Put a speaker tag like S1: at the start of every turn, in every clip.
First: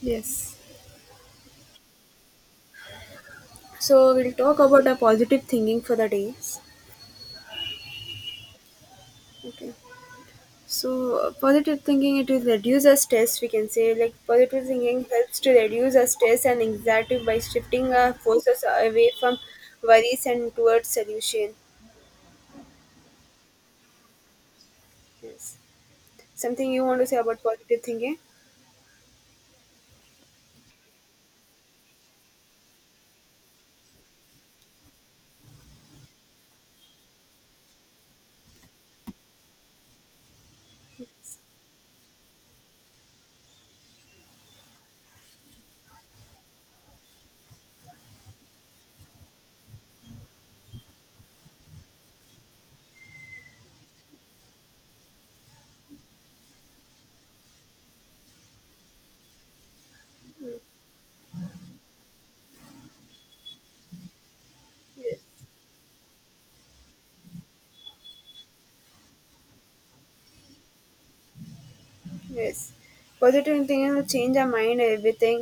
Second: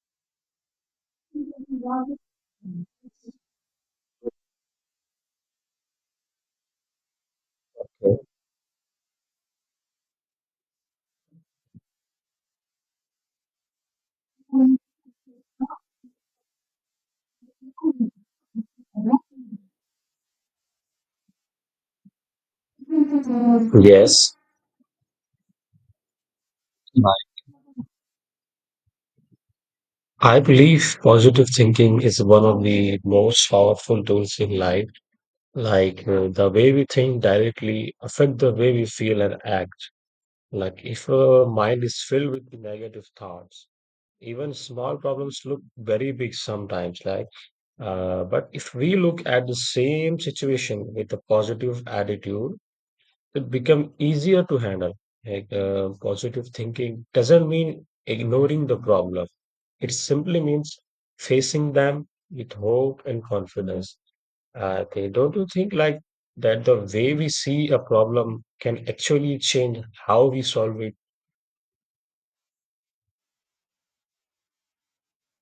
S1: Yes. So we'll talk about a positive thinking for the days. Okay. So positive thinking it will reduce our stress. We can say like positive thinking helps to reduce our stress and anxiety by shifting our forces away from worries and towards solution.
S2: Yes,
S1: Yes. Something you want to say about positive thinking?
S2: I believe positive thinking is one of the most powerful tools in life. The way we think directly affect the way we feel and act. Like if our mind is filled with negative thoughts, even small problems look very big sometimes. But if we look at the same situation with a positive attitude, it become easier to handle. Positive thinking doesn't mean ignoring the problem. It simply means facing them with hope and confidence. They
S1: Yes.
S2: don't you think like that the way we see a problem can actually change how we solve it?
S1: Yes, positive thinking will change our mind. Everything,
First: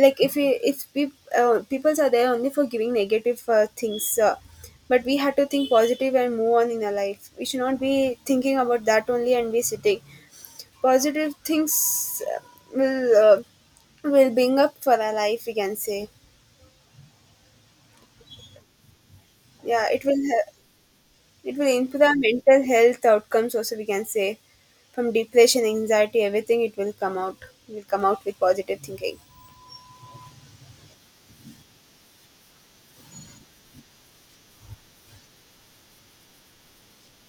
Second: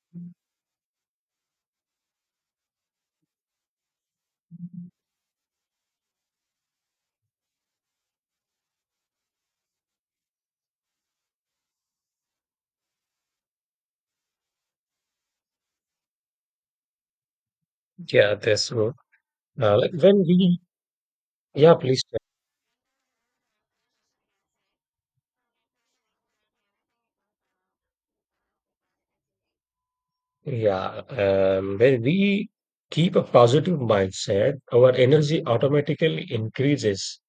S1: like if we, peoples are there only for giving negative things, but we have to think positive and move on in our life. We should not be thinking about that only and be sitting. Positive things will will bring up for our life. We can say,
S2: Yeah, that's true. Uh,
S1: yeah,
S2: like when we,
S1: it will
S2: yeah,
S1: improve
S2: please.
S1: our mental health outcomes. Also, we can say, from depression, anxiety, everything, it will come out. Will come out with positive thinking.
S2: Yeah, when we keep a positive mindset, our energy automatically increases.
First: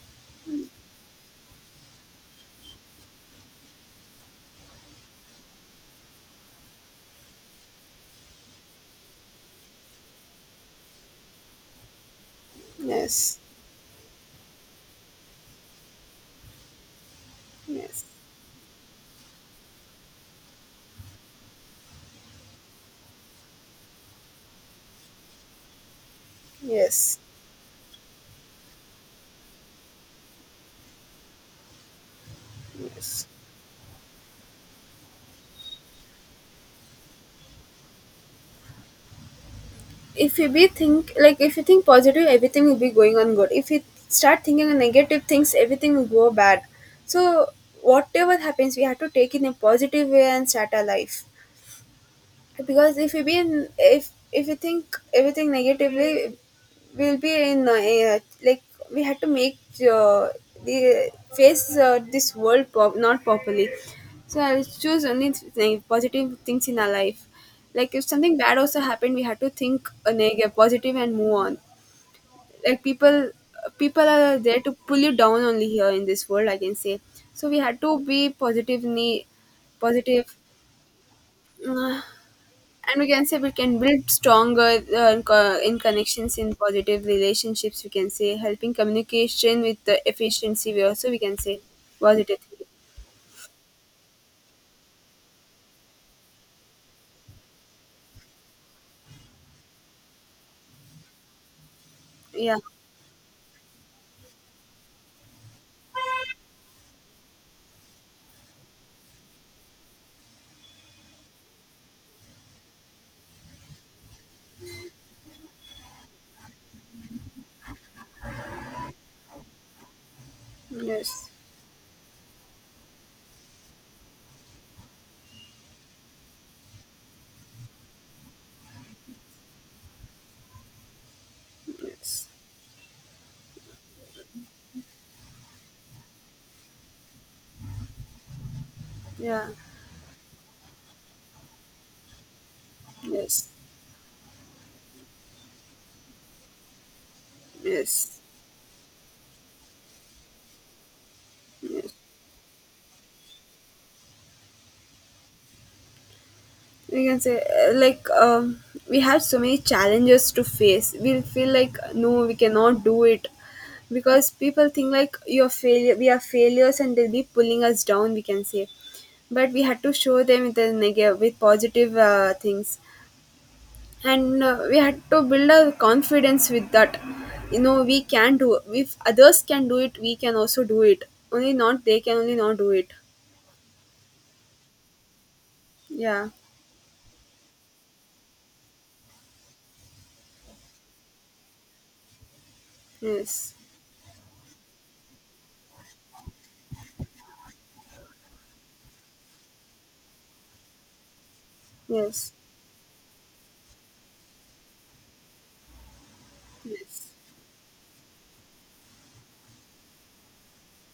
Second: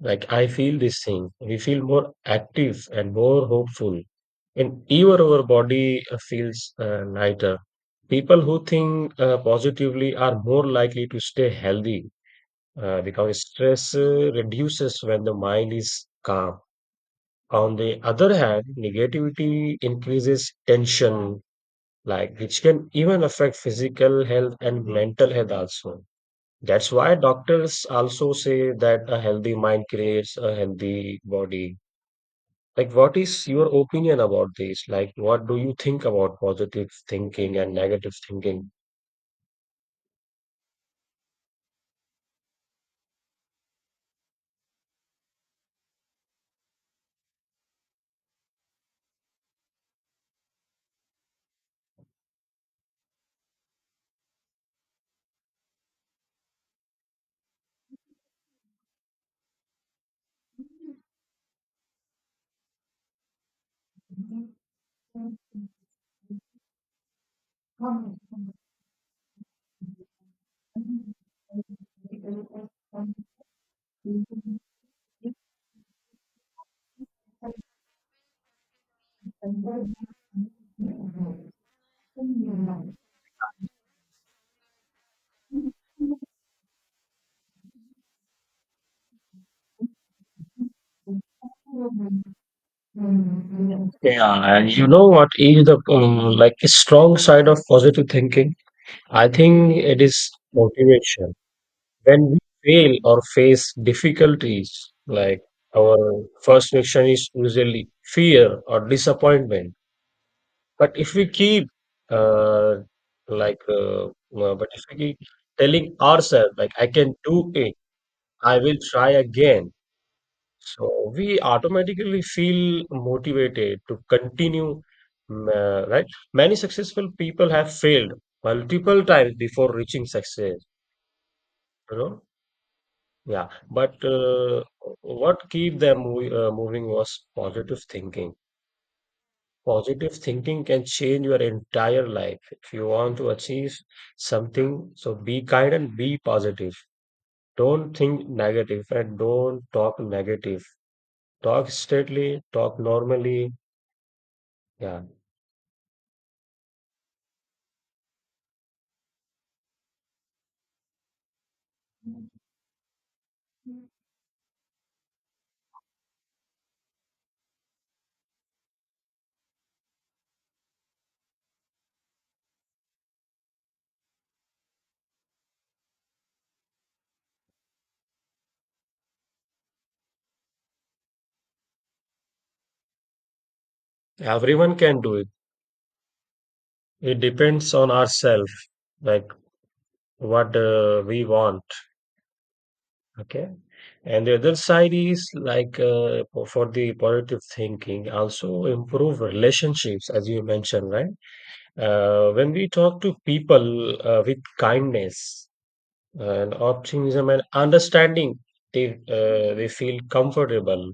S2: Like I feel this thing. We feel more active and more hopeful. And even our body feels lighter. People who think positively are more likely to stay healthy
S1: Yes.
S2: because stress reduces when the mind is calm. On the
S1: Yes,
S2: other hand, negativity increases tension, like which can even affect physical health and mental health also. That's why
S1: yes,
S2: doctors also say that a healthy mind creates a healthy body. Like, what
S1: yes.
S2: is your opinion about this? Like, what do you think about positive thinking and negative
S1: If you be think like if you think positive, everything will be going on good. If you start thinking on negative things, everything will go bad. So whatever happens, we have to take in a positive way and start our life. Because if we think everything negatively we'll be in like we had to make the face this world pop, not properly. So I'll choose only positive things in our life. Like if something bad also happened we had to think a negative positive and move on. Like, people are
S2: thinking?
S1: there to pull you down only here in this world, I can say. So we had to be positively positive. And we can say we can build stronger in connections in positive relationships, we can say, helping communication with the efficiency we also, we can say, positive
S2: Yeah, and you know what is the like a strong side of positive thinking? I think it is motivation. When we
S1: thinking. Yeah,
S2: fail or face difficulties, like our first reaction is usually fear or disappointment. But if we keep uh, like, uh, uh, but if we keep telling ourselves like I can do it, I will try again. So
S1: yes,
S2: we automatically feel motivated to continue, right? Many successful people have failed multiple times before reaching success, you know?
S1: yes,
S2: Yeah, but What keep them mov moving was positive thinking.
S1: yeah,
S2: Positive thinking can change your entire life. If you want to
S1: yes,
S2: achieve something, so be kind and be positive. Don't
S1: yes,
S2: think negative and don't talk negative. Talk
S1: yes.
S2: straightly, talk normally. Yeah.
S1: We can say, like, we have so many challenges to face, we'll feel like no, we cannot do it, because people think like you're failure, we are failures and they'll be pulling us down, we can say. But we had to show them with the negative, with positive things, and we had to build our confidence with that. You know, we can do. If others can do it, we can also do it. Only not they can, only not do it.
S2: Everyone can do it.
S1: Yeah,
S2: It depends on ourselves, like what we want. Okay.
S1: yes,
S2: And the other side is like for the positive thinking, also improve relationships, as you mentioned, right?
S1: yes,
S2: When we talk to people with kindness and
S1: yes,
S2: optimism and understanding, they feel comfortable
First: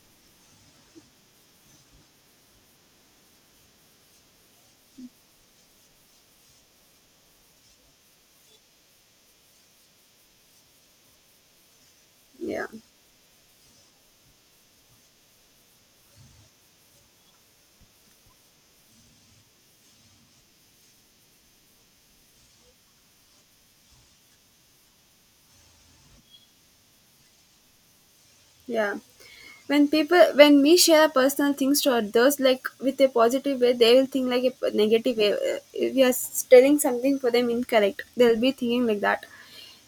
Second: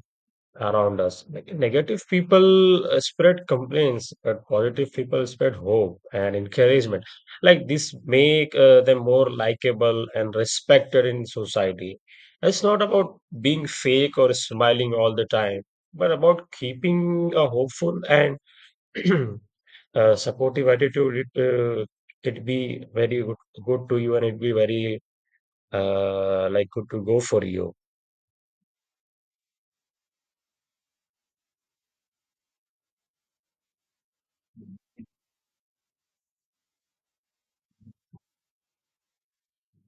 S2: around us. Negative people spread complaints, but positive people spread hope and encouragement. Like this make them more likable and respected in society. It's
S1: yeah.
S2: not about being fake or smiling all the time, but about keeping a hopeful and supportive attitude. Uh, it be very good, good to you, and it be very like good to go for you.
S1: Yeah. When people, when we share personal things to others, like with a positive way, they will think like a negative way. If you are telling something for them incorrect, they'll be thinking like that.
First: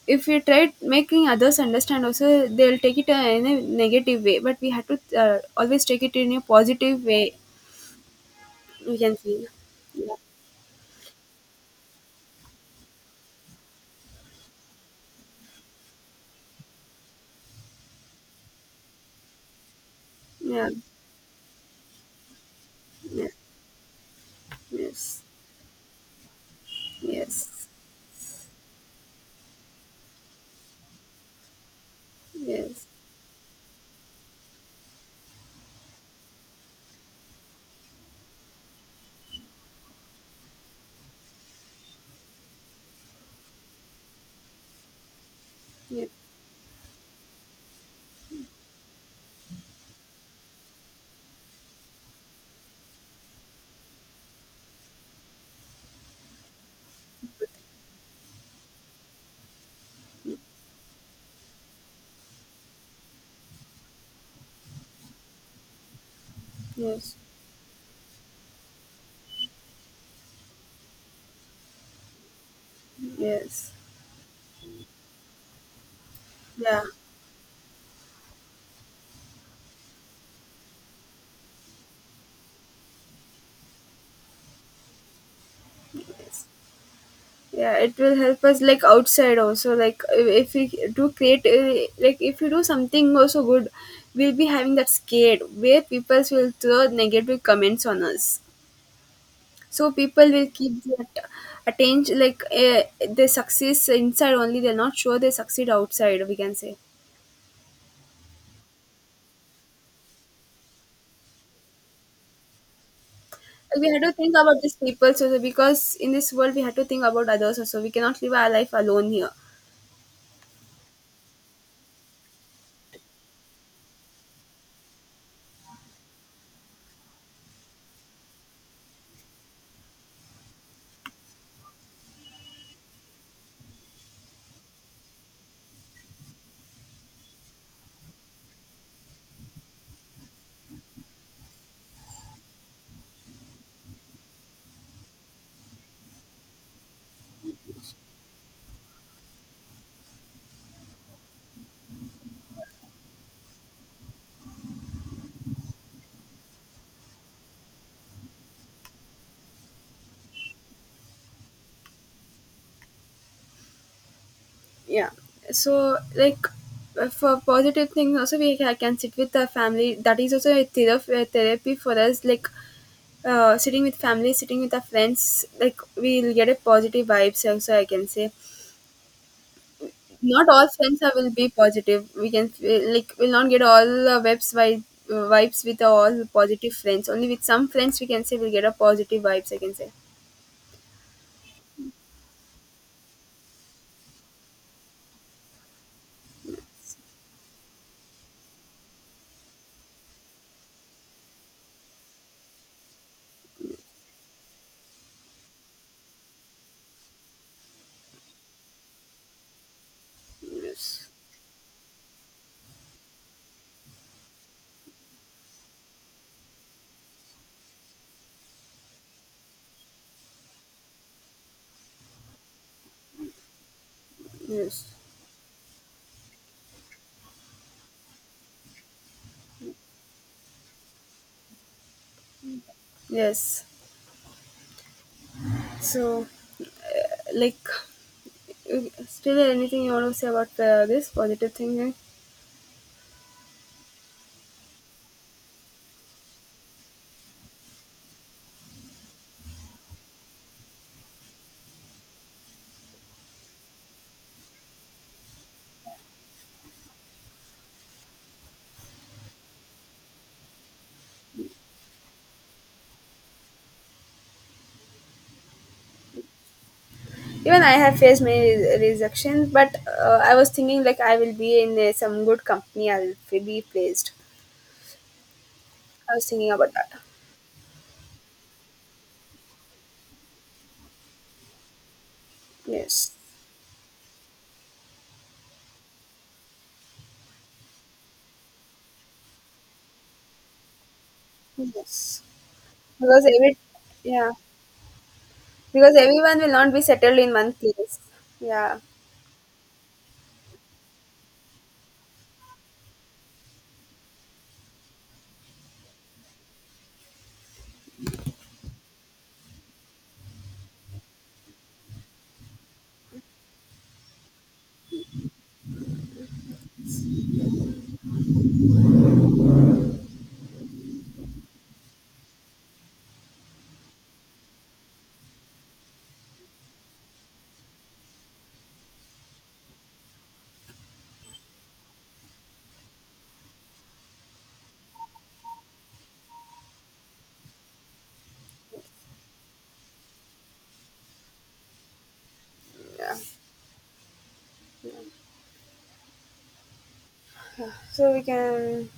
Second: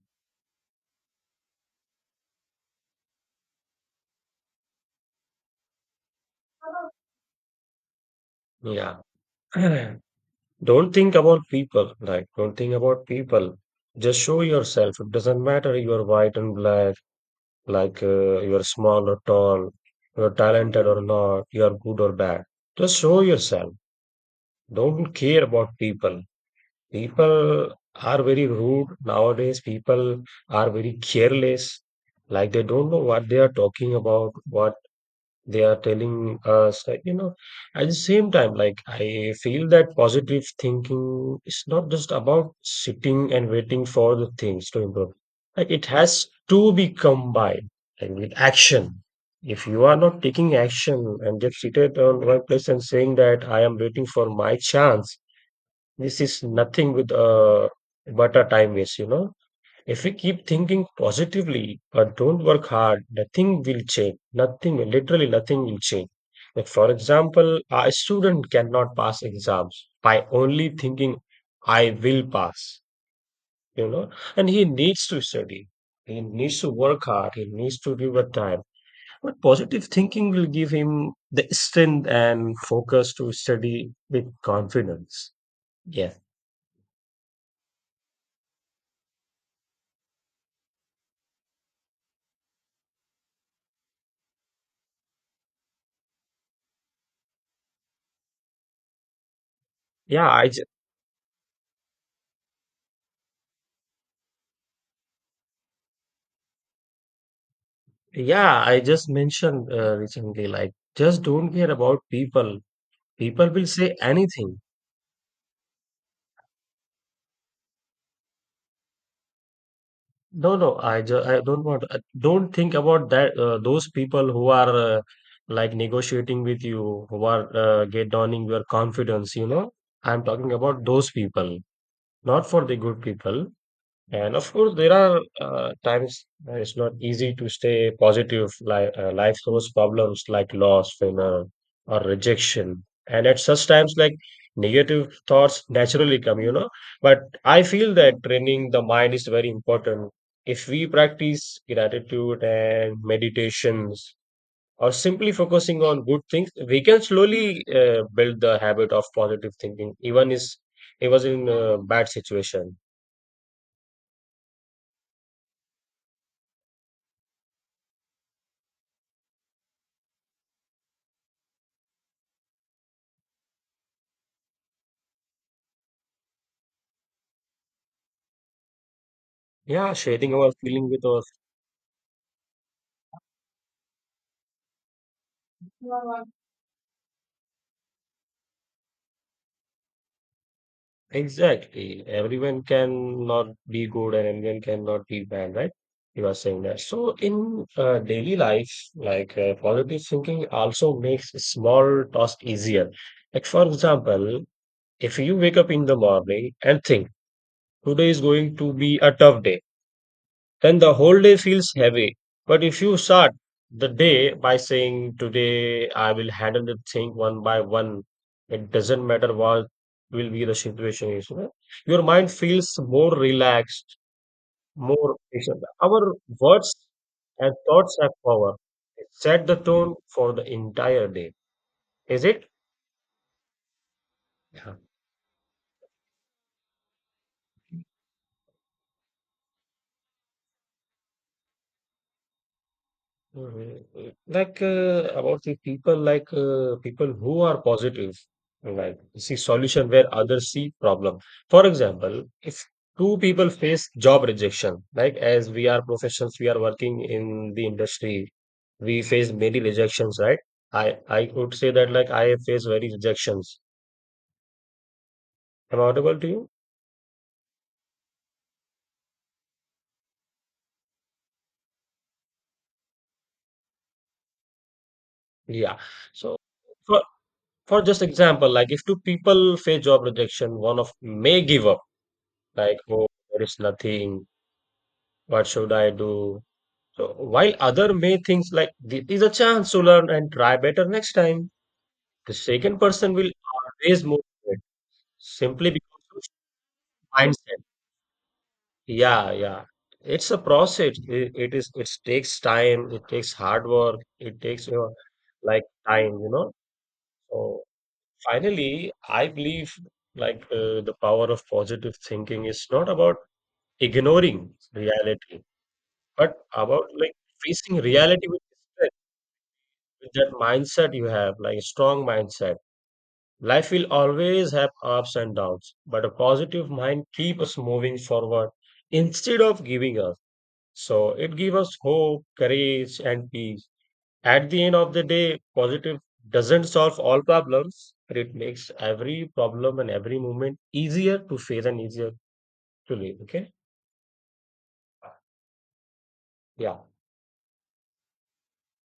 S1: If you try making others understand, also they'll take it in a negative way. But we have to always take it in a positive way.
S2: Yeah.
S1: We can see. Yeah.
S2: Don't think about people, like, don't think about people. Just show yourself. It doesn't matter you are white and black, you are small or tall, you are
S1: Yeah.
S2: talented or not, you are good or bad. Just show
S1: Yeah.
S2: yourself. Don't
S1: Yes.
S2: care about people.
S1: Yes.
S2: People are very rude nowadays. People are very careless. Like they
S1: Yes.
S2: don't know what they are talking about, what they are telling us that you know at the same time like I feel that positive thinking is not just about sitting and waiting for the things to improve, like it
S1: Yes.
S2: has to be combined like with action. If you are not taking action and just seated on one place and saying that I am waiting for my chance, this is nothing with but a time waste, you know. If we keep thinking positively but don't work hard, nothing will change. Nothing, will- Literally nothing will change. Like for
S1: Yes.
S2: example, a student cannot pass exams by only thinking, I will pass,
S1: Yes.
S2: you know, and he needs to study. He needs to
S1: Yeah.
S2: work hard. He needs to give a time. But positive thinking will give him the strength and focus to study with confidence. Yeah.
S1: Yes. Yeah, it will help us like outside also. Like if we do create like if we do something also good, we'll be having that scared where people will throw negative comments on us. So
S2: Yeah,
S1: people will
S2: I,
S1: keep that attention like, they success inside only, they're not sure they succeed outside, we can say.
S2: Yeah, I just mentioned recently, like, just don't care about people. People will
S1: We
S2: say
S1: had to think
S2: anything.
S1: about these people also, because in this world we had to think about others also, we cannot live our life alone here.
S2: No, no. I don't want. I don't think about that. Those people who are like negotiating with you, who are get downing your confidence. You know, I'm talking about those people, not for the good people. And of course, there are times that it's not easy to stay positive. Like life throws problems like loss, failure, or rejection. And at such times, like negative thoughts naturally come, you know. But I feel that training the mind is very important. If we practice gratitude and meditations, or simply focusing on good things, we can slowly build the habit of positive thinking, even in a bad situation.
S1: Yeah. So like, for positive things also we can sit with the family. That is also a therapy for us. Like, sitting with family, sitting with our friends, like we'll get a positive vibes also, I can say.
S2: Yeah, sharing
S1: Not
S2: our
S1: all
S2: feeling
S1: friends
S2: with
S1: are will
S2: us.
S1: be positive, we can like we'll not get all the vibes by vibes with all positive friends. Only with some friends, we can say, we'll get a positive vibes, I can say.
S2: Exactly. Everyone can not be good and everyone cannot be bad, right? You are saying that. So in daily life, like positive thinking also makes small task easier. Like for example, if you wake up in the morning and think today is going to be a tough day, then the
S1: Yes,
S2: whole day feels heavy. But if you start the day by saying, today I will handle the thing one by one, it doesn't matter what will be the situation is, you know. Your mind feels more relaxed,
S1: yes,
S2: more patient. Our words and thoughts have power. It set the tone for the entire day. Is it?
S1: yes. So, uh, like, you- still anything you want to say about this positive thinking?
S2: Mhm. About the people, like people who are positive, like see solution where others see problem. For example, if two people face job rejection, like as we are professionals, we are working in the industry, we face many rejections, right? I would say that like I face very rejections. Am I audible to you?
S1: Even I have faced many rejections, but I was thinking like I will be in some good company. I will be placed.
S2: Yeah.
S1: I was
S2: So
S1: thinking about that.
S2: for for just example, like if two people face job rejection, one of may give up, like oh
S1: Yes,
S2: there is nothing. What should I do? So while other may think like this is a chance to learn and try better next time,
S1: yes,
S2: the second person
S1: because
S2: will
S1: every,
S2: always
S1: yeah,
S2: motivate simply
S1: because
S2: because of
S1: everyone will not be settled in one
S2: mindset.
S1: place. Yeah,
S2: Yeah, yeah. It's a process. It is. It takes time. It takes hard work. It takes your like time, you know. So finally, I believe like the power of positive thinking is not about ignoring reality, but about like facing reality with that mindset you have, like a strong mindset, life will always have ups and downs, but a positive mind keeps us moving forward instead of giving up. So it gives us hope, courage, and peace. At the end of the day, positive doesn't solve all problems, but it makes every problem and every moment easier to face and easier to live.
S1: yeah.
S2: Okay. Yeah.
S1: So we can,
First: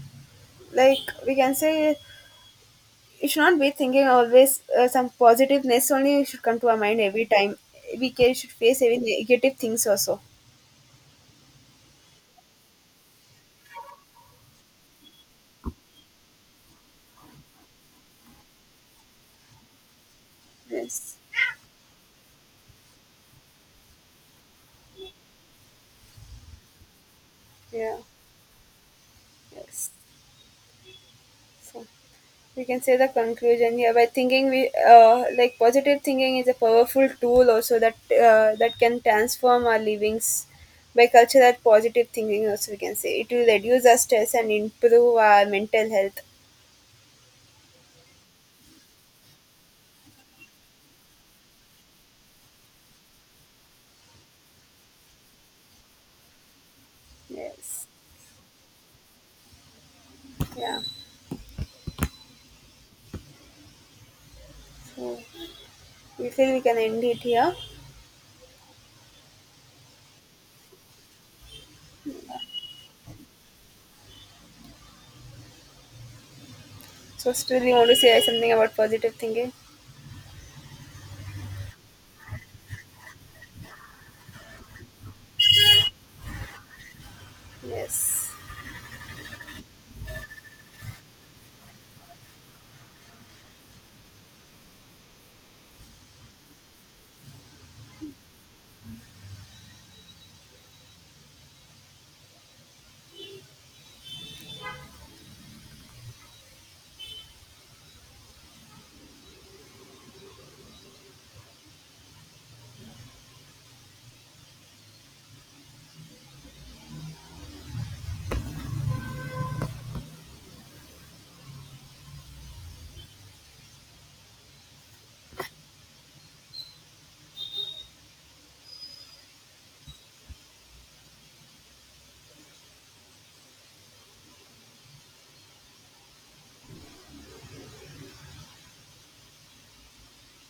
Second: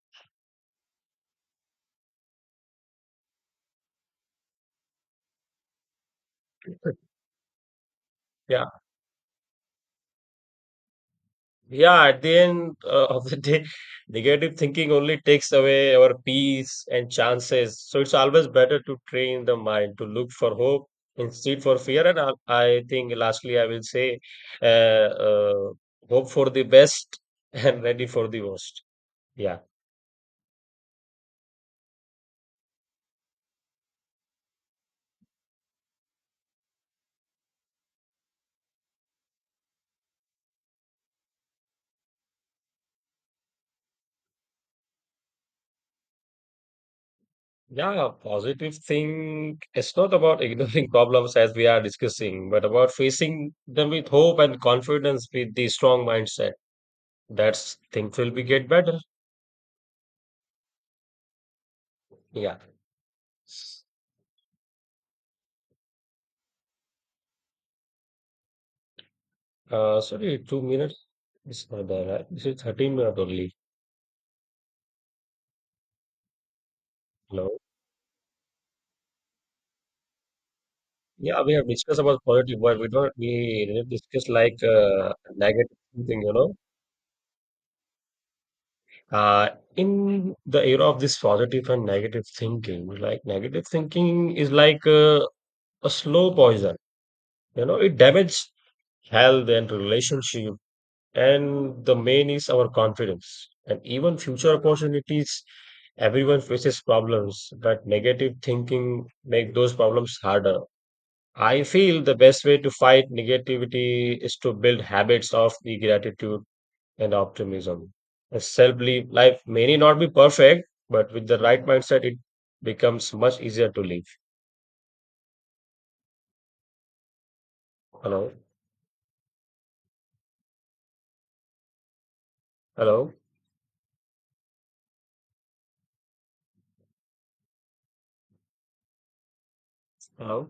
S1: like we can say, it should not be thinking always some positiveness only should come to our mind every time. We can, should
S2: Yeah.
S1: face any negative things also.
S2: Yeah, at the end of the day, negative thinking only takes away our peace and chances. So it's always better to train the mind to look for hope
S1: Yes,
S2: instead for fear. And I think lastly, I will say, uh, uh, hope for the best and
S1: yeah,
S2: ready for the worst. Yeah.
S1: yes. So we can say the conclusion here by thinking we like positive thinking is a powerful tool also that that can transform our livings by culture. That positive thinking, also we can say, it will reduce our stress and improve our mental health.
S2: Yeah, positive thing. It's not about ignoring problems as we are discussing, but about facing them with hope and confidence with the strong mindset. That's
S1: Yes,
S2: things will be get better.
S1: yeah.
S2: Yeah.
S1: So we feel we can end it here.
S2: Sorry, 2 minutes is not there, right? This is 13 minutes only.
S1: So
S2: No.
S1: still you want to say something about positive thinking?
S2: Yeah, we have discussed about positive, but we didn't discuss like negative thing, you know.
S1: Yes.
S2: Uh, in the era of this positive and negative thinking, like negative thinking is like a slow poison, you know, it damages health and relationship. And the main is our confidence and even future opportunities. Everyone faces problems, but negative thinking make those problems harder. I feel the best way to fight negativity is to build habits of the gratitude and optimism. A self-belief life may not be perfect, but with the right mindset, it becomes much easier to live. Hello, hello, hello.